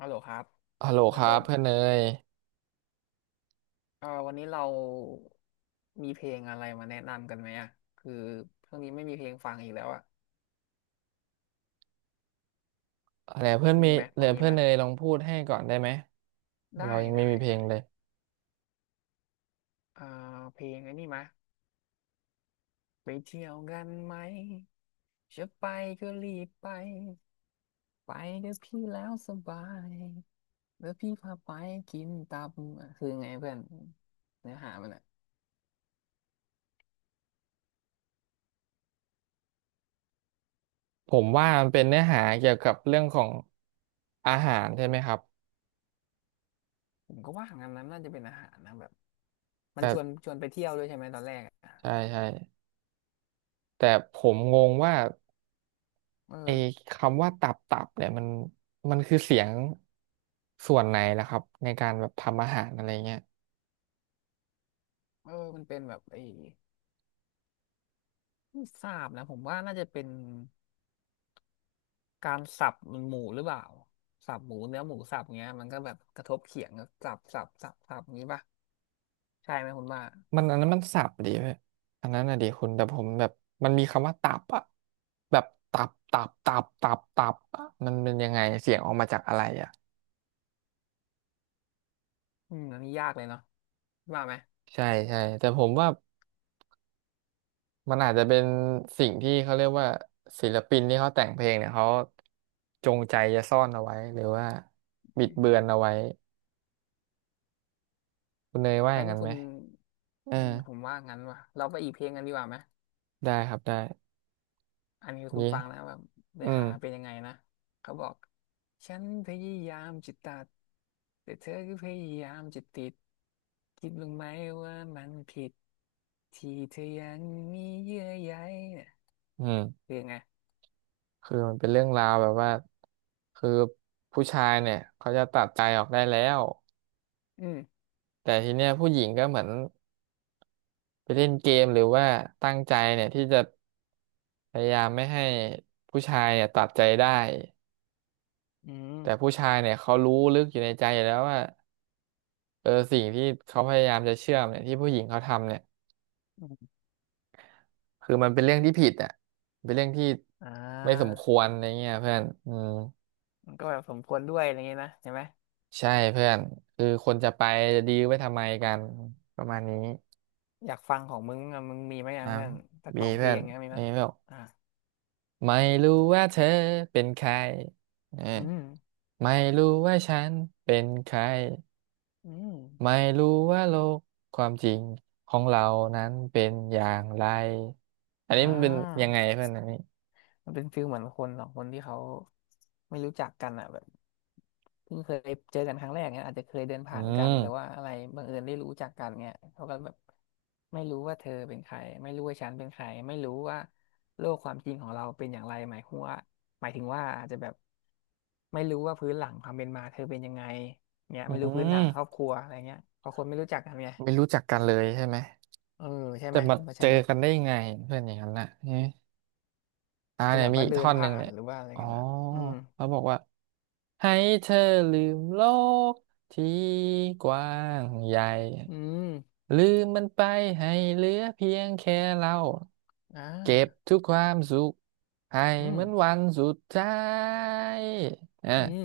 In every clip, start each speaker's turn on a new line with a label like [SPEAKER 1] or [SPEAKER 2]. [SPEAKER 1] ฮัลโหลครับ
[SPEAKER 2] ฮัลโหลค
[SPEAKER 1] เป็น
[SPEAKER 2] รับ
[SPEAKER 1] ต้น
[SPEAKER 2] เพื่อนเนย
[SPEAKER 1] วันนี้เรามีเพลงอะไรมาแนะนำกันไหมอ่ะคือช่วงนี้ไม่มีเพลงฟังอีกแล้วอ่ะ
[SPEAKER 2] อะไรเพื่อน
[SPEAKER 1] มี
[SPEAKER 2] มี
[SPEAKER 1] ไหม
[SPEAKER 2] เห
[SPEAKER 1] พ
[SPEAKER 2] ลื
[SPEAKER 1] อ
[SPEAKER 2] อ
[SPEAKER 1] มี
[SPEAKER 2] เพื่
[SPEAKER 1] ไห
[SPEAKER 2] อ
[SPEAKER 1] ม
[SPEAKER 2] นเนยลองพูดให้ก่อนได้ไหมเรา
[SPEAKER 1] ได้
[SPEAKER 2] ยังไม่
[SPEAKER 1] ได้
[SPEAKER 2] มีเพลง
[SPEAKER 1] ได้
[SPEAKER 2] เลย
[SPEAKER 1] เอ่เพลงไอ้นี่ไหมไปเที่ยวกันไหมจะไปก็รีบไปไปเดี๋ยวพี่แล้วสบายเดี๋ยวพี่พาไปกินตับอ่ะคือไงเพื่อนเนื้อหามันอ่ะ
[SPEAKER 2] ผมว่ามันเป็นเนื้อหาเกี่ยวกับเรื่องของอาหารใช่ไหมครับ
[SPEAKER 1] ผมก็ว่างั้นนั้นน่าจะเป็นอาหารนะแบบมัน
[SPEAKER 2] แต่
[SPEAKER 1] ชวนชวนไปเที่ยวด้วยใช่ไหมตอนแรกอ่ะ
[SPEAKER 2] ใช่ใช่แต่ผมงงว่า
[SPEAKER 1] เออ
[SPEAKER 2] ไอ้คำว่าตับตับเนี่ยมันมันคือเสียงส่วนไหนล่ะครับในการแบบทำอาหารอะไรเงี้ย
[SPEAKER 1] เออมันเป็นแบบไอ้ไม่ทราบนะผมว่าน่าจะเป็นการสับมันหมูหรือเปล่าสับหมูเนื้อหมูสับเงี้ยมันก็แบบกระทบเขียงก็สับสับสับสับอย่างงี้ป่ะใช่ไหมคุณว่า
[SPEAKER 2] มันอันนั้นมันสับดีเว้ยอันนั้นน่ะดีคุณแต่ผมแบบมันมีคำว่าตับอะแบบตับตับตับตับตับอะมันเป็นยังไงเสียงออกมาจากอะไรอะ
[SPEAKER 1] อืมอันนี้ยากเลยเนาะว่าไหม
[SPEAKER 2] ใช่ใช่แต่ผมว่ามันอาจจะเป็นสิ่งที่เขาเรียกว่าศิลปินที่เขาแต่งเพลงเนี่ยเขาจงใจจะซ่อนเอาไว้หรือว่าบิ
[SPEAKER 1] อื
[SPEAKER 2] ดเบื
[SPEAKER 1] ม
[SPEAKER 2] อนเอาไว้คุณเนยว่าอ
[SPEAKER 1] แล้ว
[SPEAKER 2] ย่าง
[SPEAKER 1] นี่
[SPEAKER 2] นั้น
[SPEAKER 1] คุ
[SPEAKER 2] ไหม
[SPEAKER 1] ณ
[SPEAKER 2] เออ
[SPEAKER 1] อืมผมว่างั้นว่ะเราไปอีกเพลงกันดีกว่าไหม
[SPEAKER 2] ได้ครับได้
[SPEAKER 1] อันนี้คุณ
[SPEAKER 2] นี่
[SPEAKER 1] ฟังนะแบบเนื้
[SPEAKER 2] อื
[SPEAKER 1] อ
[SPEAKER 2] ม
[SPEAKER 1] หาเป็นยังไงนะเขาบอกฉันพยายามจิตตัดแต่เธอก็พยายามจะติดคิดบ้างไหมว่ามันผิดที่เธอยังมีเยื่อใยเนี่ย
[SPEAKER 2] อืม
[SPEAKER 1] คือไง
[SPEAKER 2] คือมันเป็นเรื่องราวแบบว่าคือผู้ชายเนี่ยเขาจะตัดใจออกได้แล้ว
[SPEAKER 1] อืม
[SPEAKER 2] แต่ทีเนี้ยผู้หญิงก็เหมือนไปเล่นเกมหรือว่าตั้งใจเนี่ยที่จะพยายามไม่ให้ผู้ชายเนี่ยตัดใจได้
[SPEAKER 1] อืม
[SPEAKER 2] แต่ผู้ชายเนี่ยเขารู้ลึกอยู่ในใจอยู่แล้วว่าเออสิ่งที่เขาพยายามจะเชื่อมเนี่ยที่ผู้หญิงเขาทำเนี่ย
[SPEAKER 1] อืม
[SPEAKER 2] คือมันเป็นเรื่องที่ผิดอ่ะเป็นเรื่องที่
[SPEAKER 1] อ่
[SPEAKER 2] ไม่สม
[SPEAKER 1] า
[SPEAKER 2] ควรอะไรเงี้ยเพื่อนอืม
[SPEAKER 1] มันก็แบบสมควรด้วยอะไรเงี้ยนะใช่ไหม
[SPEAKER 2] ใช่เพื่อนคือคนจะไปจะดีลไว้ทำไมกันประมาณนี้
[SPEAKER 1] อยากฟังของมึงอะมึงมีไหมอะ
[SPEAKER 2] อ่า
[SPEAKER 1] เพื่อนสัก
[SPEAKER 2] มี
[SPEAKER 1] สองเพ
[SPEAKER 2] เพื่
[SPEAKER 1] ล
[SPEAKER 2] อ
[SPEAKER 1] ง
[SPEAKER 2] น
[SPEAKER 1] เงี้ยมีไหม
[SPEAKER 2] นี่
[SPEAKER 1] ย
[SPEAKER 2] แบอก
[SPEAKER 1] อ่า
[SPEAKER 2] ไม่รู้ว่าเธอเป็นใครเออ
[SPEAKER 1] อืม
[SPEAKER 2] ไม่รู้ว่าฉันเป็นใคร
[SPEAKER 1] อืม
[SPEAKER 2] ไม่รู้ว่าโลกความจริงของเรานั้นเป็นอย่างไรอัน
[SPEAKER 1] อ่
[SPEAKER 2] นี้มันเป็น
[SPEAKER 1] า
[SPEAKER 2] ยังไงเพื่อนอันนี้
[SPEAKER 1] มันเป็นฟิลเหมือนคนสองคนที่เขาไม่รู้จักกันอ่ะแบบเพิ่งเคยเจอกันครั้งแรกเนี้ยอาจจะเคยเดิน
[SPEAKER 2] อื
[SPEAKER 1] ผ่านกันหรือว่า
[SPEAKER 2] ม
[SPEAKER 1] อะไรบังเอิญได้รู้จักกันเนี้ยเขาก็แบบไม่รู้ว่าเธอเป็นใครไม่รู้ว่าฉันเป็นใครไม่รู้ว่าโลกความจริงของเราเป็นอย่างไรหมายหัวาหมายถึงว่าอาจจะแบบไม่รู้ว่าพื้นหลังความเป็นมาเธอเป็นยังไงเนี้ย
[SPEAKER 2] อื
[SPEAKER 1] ไม่รู้พื้นฐานครอบ
[SPEAKER 2] ม
[SPEAKER 1] ครัวอะไรเงี้ยเพราะคนไม่รู้จักกันไง
[SPEAKER 2] ไม่รู้จักกันเลยใช่ไหม
[SPEAKER 1] เออใช่
[SPEAKER 2] แต่
[SPEAKER 1] ไหม
[SPEAKER 2] มา
[SPEAKER 1] คุณว่า
[SPEAKER 2] เจ
[SPEAKER 1] ใช่
[SPEAKER 2] อ
[SPEAKER 1] ไหม
[SPEAKER 2] กันได้ยังไงเพื่อนอย่างนั้นน่ะ อ่า
[SPEAKER 1] อาจจะ
[SPEAKER 2] เนี่
[SPEAKER 1] แบ
[SPEAKER 2] ย
[SPEAKER 1] บ
[SPEAKER 2] มี
[SPEAKER 1] ว่า
[SPEAKER 2] อีก
[SPEAKER 1] เดิ
[SPEAKER 2] ท่
[SPEAKER 1] น
[SPEAKER 2] อนหนึ่
[SPEAKER 1] ผ่า
[SPEAKER 2] ง
[SPEAKER 1] น
[SPEAKER 2] เนี่ย
[SPEAKER 1] หรือว่าอะไร
[SPEAKER 2] อ๋อ
[SPEAKER 1] กันอ่ะอืม
[SPEAKER 2] เขาบอกว่าให้เธอลืมโลกที่กว้างใหญ่
[SPEAKER 1] อืม
[SPEAKER 2] ลืมมันไปให้เหลือเพียงแค่เรา
[SPEAKER 1] อ่า
[SPEAKER 2] เก็บทุกความสุขให้
[SPEAKER 1] อื
[SPEAKER 2] เห
[SPEAKER 1] ม
[SPEAKER 2] มือนวันสุดท้ายอ่ะ
[SPEAKER 1] อืม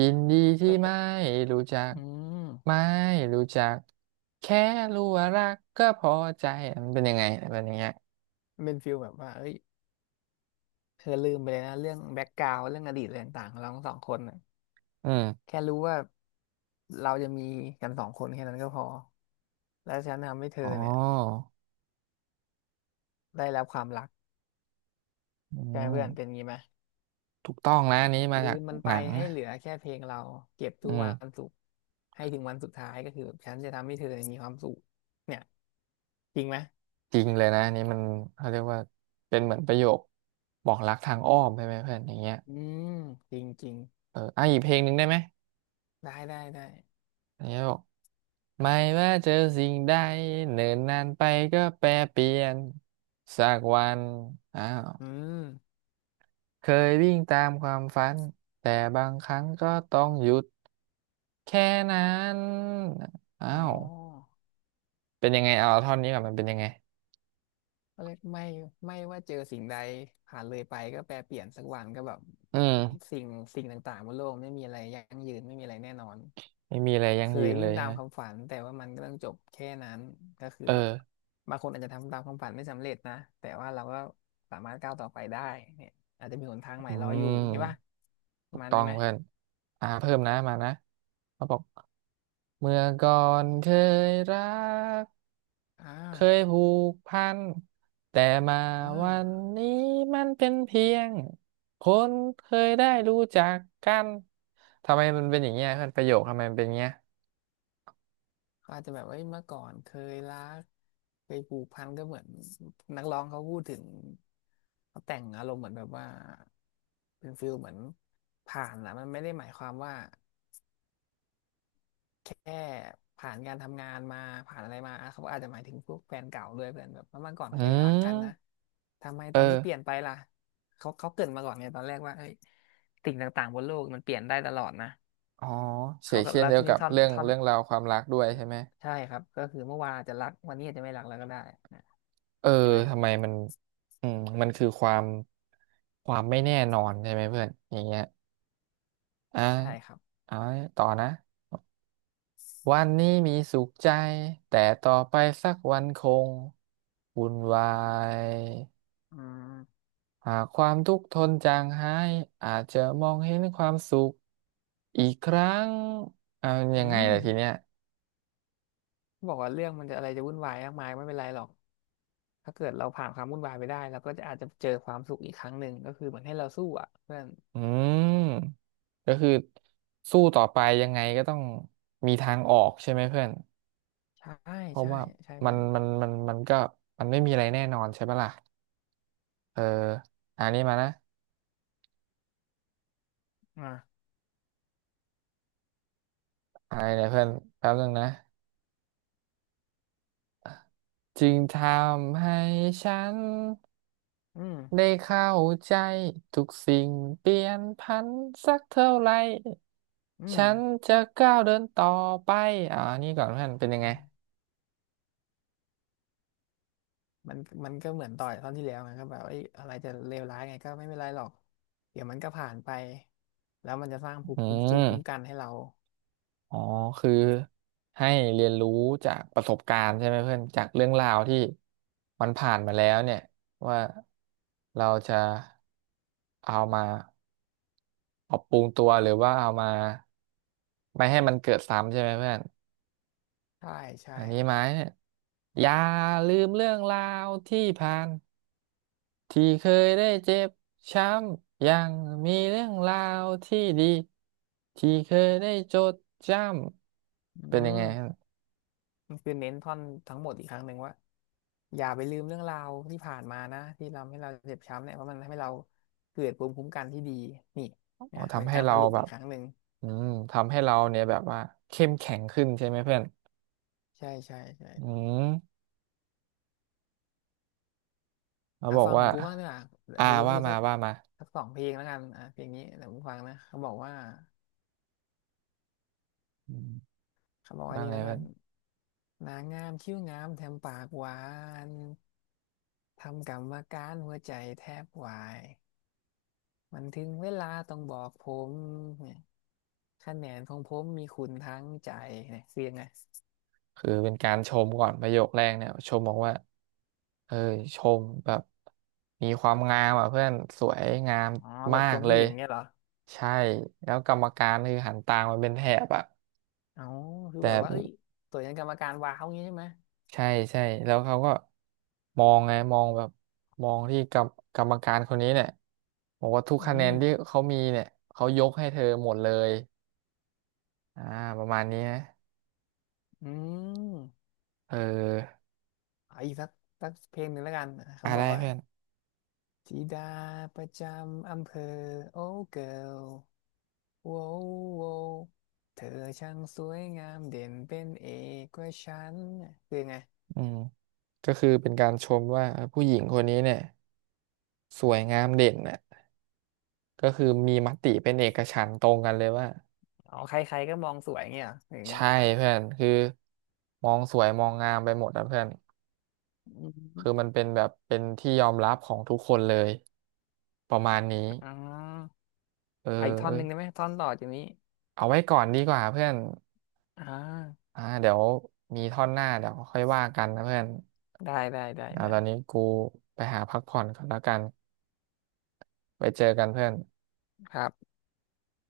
[SPEAKER 2] ยินดีที่ไม่
[SPEAKER 1] เออ
[SPEAKER 2] รู้จัก
[SPEAKER 1] อืม
[SPEAKER 2] ไม่รู้จักแค่รู้ว่ารักก็พอใจมันเป็นยังไงมันเป็นอย่างเงี้ย
[SPEAKER 1] มันเป็นฟิลแบบว่าเอ้ยเธอลืมไปเลยนะเรื่องแบ็กกราว n ์เรื่องอดีตอะไรต่างๆของเราทั้งสองคนน่ะ
[SPEAKER 2] อืม
[SPEAKER 1] แค่รู้ว่าเราจะมีกันสองคนแค่นั้นก็พอแล้วฉันทำให้เธ
[SPEAKER 2] อ๋
[SPEAKER 1] อเนี่ย
[SPEAKER 2] อ
[SPEAKER 1] ได้รับความรัก
[SPEAKER 2] อื
[SPEAKER 1] ใช่ไหม
[SPEAKER 2] ม
[SPEAKER 1] เพื่อนเป็นงี้ไหม
[SPEAKER 2] ถูกต้องนะอันนี้มา
[SPEAKER 1] ลื
[SPEAKER 2] จาก
[SPEAKER 1] มมันไป
[SPEAKER 2] หนัง
[SPEAKER 1] ให้
[SPEAKER 2] นะ
[SPEAKER 1] เหลือแค่เพลงเราเก็บ
[SPEAKER 2] อื
[SPEAKER 1] ทุกวั
[SPEAKER 2] ม
[SPEAKER 1] นสุขให้ถึงวันสุดท้ายก็คือแบบฉันจะทำให้เธอเนี่ยมีความสุขเนี่ยจริงไหม
[SPEAKER 2] จริงเลยนะอันนี้มันเขาเรียกว่าเป็นเหมือนประโยคบอกรักทางอ้อมใช่ไหมเพื่อนอย่างเงี้ย
[SPEAKER 1] อืมจริงจริง
[SPEAKER 2] เอออ่ะอีกเพลงหนึ่งได้ไหม
[SPEAKER 1] ได้ได้ได้
[SPEAKER 2] อย่ี้บอกไม่ว่าเจอสิ่งใดเนิ่นนานไปก็แปรเปลี่ยนสักวันอ้าว
[SPEAKER 1] อืม
[SPEAKER 2] เคยวิ่งตามความฝันแต่บางครั้งก็ต้องหยุดแค่นั้นอ้า
[SPEAKER 1] อ๋อ
[SPEAKER 2] วเป็นยังไงเอาท่อนนี้ก่อนมันเป็นยังไง
[SPEAKER 1] ก็เลยไม่ไม่ว่าเจอสิ่งใดผ่านเลยไปก็แปรเปลี่ยนสักวันก็แบบ
[SPEAKER 2] อืม
[SPEAKER 1] สิ่งสิ่งต่างๆบนโลกไม่มีอะไรยั่งยืนไม่มีอะไรแน่นอน
[SPEAKER 2] ไม่มีอะไรยั่
[SPEAKER 1] เค
[SPEAKER 2] งยื
[SPEAKER 1] ย
[SPEAKER 2] นเล
[SPEAKER 1] วิ่ง
[SPEAKER 2] ย
[SPEAKER 1] ตาม
[SPEAKER 2] ฮะ
[SPEAKER 1] ความฝันแต่ว่ามันก็ต้องจบแค่นั้นก็คือ
[SPEAKER 2] เออ
[SPEAKER 1] แบบบางคนอาจจะทำตามความฝันไม่สำเร็จนะแต่ว่าเราก็สามารถก้าวต่อไปได้เนี่ยอาจจะมีหนทางใหม่
[SPEAKER 2] อื
[SPEAKER 1] รออยู่เห็นปะ
[SPEAKER 2] ม
[SPEAKER 1] ป
[SPEAKER 2] ถู
[SPEAKER 1] ระ
[SPEAKER 2] ก
[SPEAKER 1] มาณ
[SPEAKER 2] ต้อ
[SPEAKER 1] นี้
[SPEAKER 2] ง
[SPEAKER 1] ไหม
[SPEAKER 2] เพื่อนอ่าเพิ่มนะมานะเขาบอกเมื่อก่อนเคยรัก
[SPEAKER 1] อ่า
[SPEAKER 2] เคยผูกพันแต่มา
[SPEAKER 1] อ่า
[SPEAKER 2] วันนี้มันเป็นเพียงคนเคยได้รู้จักกันทำไมมันเป็นอย่างเงี้ยเพื่อนประโยคทำไมมันเป็นอย่างเงี้ย
[SPEAKER 1] เขาอาจจะแบบว่าเมื่อก่อนเคยรักเคยผูกพันก็เหมือนนักร้องเขาพูดถึงเขาแต่งอารมณ์เหมือนแบบว่าเป็นฟิลเหมือนผ่านนะมันไม่ได้หมายความว่าแค่ผ่านการทำงานมาผ่านอะไรมาอ่ะเขาอาจจะหมายถึงพวกแฟนเก่าด้วยเพื่อนแบบว่าเมื่อก่อน
[SPEAKER 2] อื
[SPEAKER 1] เคยรักกันนะ
[SPEAKER 2] ม
[SPEAKER 1] ทำไม
[SPEAKER 2] เอ
[SPEAKER 1] ตอนนี้
[SPEAKER 2] อ
[SPEAKER 1] เปลี่ยนไปล่ะเขาเกรินมาก่อนไงตอนแรกว่าเฮ้ยสิ่งต่างๆบนโลกมันเปลี่ยนได้ตลอดนะ
[SPEAKER 2] อ๋อเฉ
[SPEAKER 1] เขา
[SPEAKER 2] ก
[SPEAKER 1] ก็
[SPEAKER 2] เช่น
[SPEAKER 1] แล้ว
[SPEAKER 2] เดียว
[SPEAKER 1] ที่
[SPEAKER 2] กั
[SPEAKER 1] นี่
[SPEAKER 2] บ
[SPEAKER 1] ท่อน
[SPEAKER 2] เรื่อง
[SPEAKER 1] ท่อน
[SPEAKER 2] เรื่องราวความรักด้วยใช่ไหม
[SPEAKER 1] ใช่ครับก็คือเมื่อวานอาจจะรักวันนี้อาจจะไม่รักแล้วก็ได้นะ
[SPEAKER 2] เออ
[SPEAKER 1] ใช่ไหม
[SPEAKER 2] ทำไมมันอืมมันคือความความไม่แน่นอนใช่ไหมเพื่อนอย่างเงี้ย อ่า
[SPEAKER 1] ใช่ครับ
[SPEAKER 2] เอาให้ต่อนะวันนี้มีสุขใจ แต่ต่อไปสักวันคงวุ่นวาย
[SPEAKER 1] อืม
[SPEAKER 2] หากความทุกข์ทนจางหาย อาจจะมองเห็นความสุขอีกครั้งเอายั
[SPEAKER 1] อื
[SPEAKER 2] งไง
[SPEAKER 1] ม
[SPEAKER 2] ล่ะทีเนี้ย
[SPEAKER 1] บอกว่าเรื่องมันจะอะไรจะวุ่นวายมากมายไม่เป็นไรหรอกถ้าเกิดเราผ่านความวุ่นวายไปได้เราก็จะอาจจะเจอความสุขอีกครั้งหนึ่งก็คือเหมือนให้เราสู้อ่ะเพื่อน
[SPEAKER 2] อืมก็คือสู้ต่อไปยังไงก็ต้องมีทางออกใช่ไหมเพื่อน
[SPEAKER 1] ใช่
[SPEAKER 2] เพราะ
[SPEAKER 1] ใช่
[SPEAKER 2] ว่า
[SPEAKER 1] ใช่
[SPEAKER 2] มั
[SPEAKER 1] เพื่
[SPEAKER 2] น
[SPEAKER 1] อน
[SPEAKER 2] มันมันมันก็มันไม่มีอะไรแน่นอนใช่ปะล่ะเอออันนี้มานะ
[SPEAKER 1] อ่า
[SPEAKER 2] อะไรเนี่ยเพื่อนแป๊บนึงนะ จึงทำให้ฉัน
[SPEAKER 1] อืม
[SPEAKER 2] ได้เข้าใจทุกสิ่งเปลี่ยนผันสักเท่าไหร่
[SPEAKER 1] อืม
[SPEAKER 2] ฉันจะก้าวเดินต่อไปอ่านี่ก่อนเพื่อนเป็นยังไง
[SPEAKER 1] มันมันก็เหมือนต่อยตอนที่แล้วไงก็แบบไอ้ยอะไรจะเลวร้ายไงก็ไม่เป็นไรหรอกเดี๋ยวมันก็ผ่านไปแล้วมันจะสร้างภู
[SPEAKER 2] อื
[SPEAKER 1] มิภูมิ
[SPEAKER 2] ม
[SPEAKER 1] คุ้มกันให้เรา
[SPEAKER 2] อ๋อคือให้เรียนรู้จากประสบการณ์ใช่ไหมเพื่อนจากเรื่องราวที่มันผ่านมาแล้วเนี่ยว่าเราจะเอามาปรับปรุงตัวหรือว่าเอามาไม่ให้มันเกิดซ้ำใช่ไหมเพื่อน
[SPEAKER 1] ใช่ใช่
[SPEAKER 2] อันนี้ไหมเนี่ยอย่าลืมเรื่องราวที่ผ่านที่เคยได้เจ็บช้ำยังมีเรื่องราวที่ดีที่เคยได้จดจ
[SPEAKER 1] อื
[SPEAKER 2] ำเป็นยังไง
[SPEAKER 1] ม
[SPEAKER 2] ฮะ
[SPEAKER 1] มันคือเน้นท่อนทั้งหมดอีกครั้งหนึ่งว่าอย่าไปลืมเรื่องราวที่ผ่านมานะที่ทำให้เราเจ็บช้ำเนี่ยเพราะมันทำให้เราเกิดภูมิคุ้มกันที่ดีนี่
[SPEAKER 2] อ๋อ
[SPEAKER 1] นะเป็
[SPEAKER 2] ทำ
[SPEAKER 1] น
[SPEAKER 2] ให้
[SPEAKER 1] การ
[SPEAKER 2] เรา
[SPEAKER 1] สรุป
[SPEAKER 2] แบ
[SPEAKER 1] อีก
[SPEAKER 2] บ
[SPEAKER 1] ครั้งหนึ่ง
[SPEAKER 2] อืมทำให้เราเนี่ยแบบว่าเข้มแข็งขึ้นใช่ไหมเพื่อน
[SPEAKER 1] ใช่ใช่ใช่
[SPEAKER 2] อืมเขา
[SPEAKER 1] อ่ะ
[SPEAKER 2] บอก
[SPEAKER 1] ฟังขอ
[SPEAKER 2] ว่า
[SPEAKER 1] งกูบ้างดีกว่าเดี๋ยว
[SPEAKER 2] อ่า
[SPEAKER 1] กูจะ
[SPEAKER 2] ว่า
[SPEAKER 1] พูด
[SPEAKER 2] มา
[SPEAKER 1] สัก
[SPEAKER 2] ว่ามา
[SPEAKER 1] สักสองเพลงแล้วกันอ่ะเพลงนี้เดี๋ยวกูฟังนะเขาบอกว่า
[SPEAKER 2] อืม
[SPEAKER 1] เขาบอกว่า
[SPEAKER 2] ว่า
[SPEAKER 1] นี่
[SPEAKER 2] ไง
[SPEAKER 1] แล้วกั
[SPEAKER 2] เพื่อ
[SPEAKER 1] น
[SPEAKER 2] น
[SPEAKER 1] นางงามคิ้วงามแถมปากหวานทำกรรมการหัวใจแทบวายมันถึงเวลาต้องบอกผม คะแนนของผมมีคุณทั้งใจเนี่ยคือยังไง
[SPEAKER 2] คือเป็นการชมก่อนประโยคแรกเนี่ยชมบอกว่าเออชมแบบมีความงามอ่ะเพื่อนสวยงาม
[SPEAKER 1] อ๋อแบ
[SPEAKER 2] มา
[SPEAKER 1] บช
[SPEAKER 2] ก
[SPEAKER 1] ม
[SPEAKER 2] เล
[SPEAKER 1] ผู้ห
[SPEAKER 2] ย
[SPEAKER 1] ญิงเนี่ยเหรอ
[SPEAKER 2] ใช่แล้วกรรมการคือหันตามมาเป็นแถบอ่ะ
[SPEAKER 1] อ๋อคือ
[SPEAKER 2] แต่
[SPEAKER 1] แบบว่าเอ้ยตัวยันกรรมการว้าวอย่างงี้ใช่ไหม
[SPEAKER 2] ใช่ใช่แล้วเขาก็มองไงมองแบบมองที่กรรมการคนนี้เนี่ยบอกว่าทุก
[SPEAKER 1] อื
[SPEAKER 2] คะแนน
[SPEAKER 1] ม
[SPEAKER 2] ที่เขามีเนี่ยเขายกให้เธอหมดเลยอ่าประมาณนี้นะ
[SPEAKER 1] อืม
[SPEAKER 2] เออ
[SPEAKER 1] เอาอีกสักสักเพลงหนึ่งแล้วกันเขา
[SPEAKER 2] อ่า
[SPEAKER 1] บอ
[SPEAKER 2] ได้
[SPEAKER 1] กว่า
[SPEAKER 2] เพื่อน
[SPEAKER 1] ธิดาประจำอำเภอโอ้เกิร์ลโว้วโววเธอช่างสวยงามเด่นเป็นเอกกว่าฉันคือยงไง
[SPEAKER 2] อืมก็คือเป็นการชมว่าเออผู้หญิงคนนี้เนี่ยสวยงามเด่นน่ะก็คือมีมติเป็นเอกฉันท์ตรงกันเลยว่า
[SPEAKER 1] อ๋อใครๆก็มองสวยงเงี้ยเหรอหรือไง
[SPEAKER 2] ใช่เพื่อนคือมองสวยมองงามไปหมดอะเพื่อน
[SPEAKER 1] อม
[SPEAKER 2] คือมันเป็นแบบเป็นที่ยอมรับของทุกคนเลยประมาณนี้
[SPEAKER 1] อ๋อ
[SPEAKER 2] เออ
[SPEAKER 1] อะอีกท่อน
[SPEAKER 2] เอ้
[SPEAKER 1] ห
[SPEAKER 2] ย
[SPEAKER 1] นึ่งได้ไหมท่อนต่อจากนี้
[SPEAKER 2] เอาไว้ก่อนดีกว่าเพื่อน
[SPEAKER 1] อ่า
[SPEAKER 2] อ่าเดี๋ยวมีท่อนหน้าเดี๋ยวค่อยว่ากันนะเพื่อน
[SPEAKER 1] ได้ได้ได้
[SPEAKER 2] เดี๋ยวตอนนี้
[SPEAKER 1] ได้
[SPEAKER 2] กูไปหาพักผ่อนก่อนแล้วกันไปเจอกันเพื่อน
[SPEAKER 1] ครับ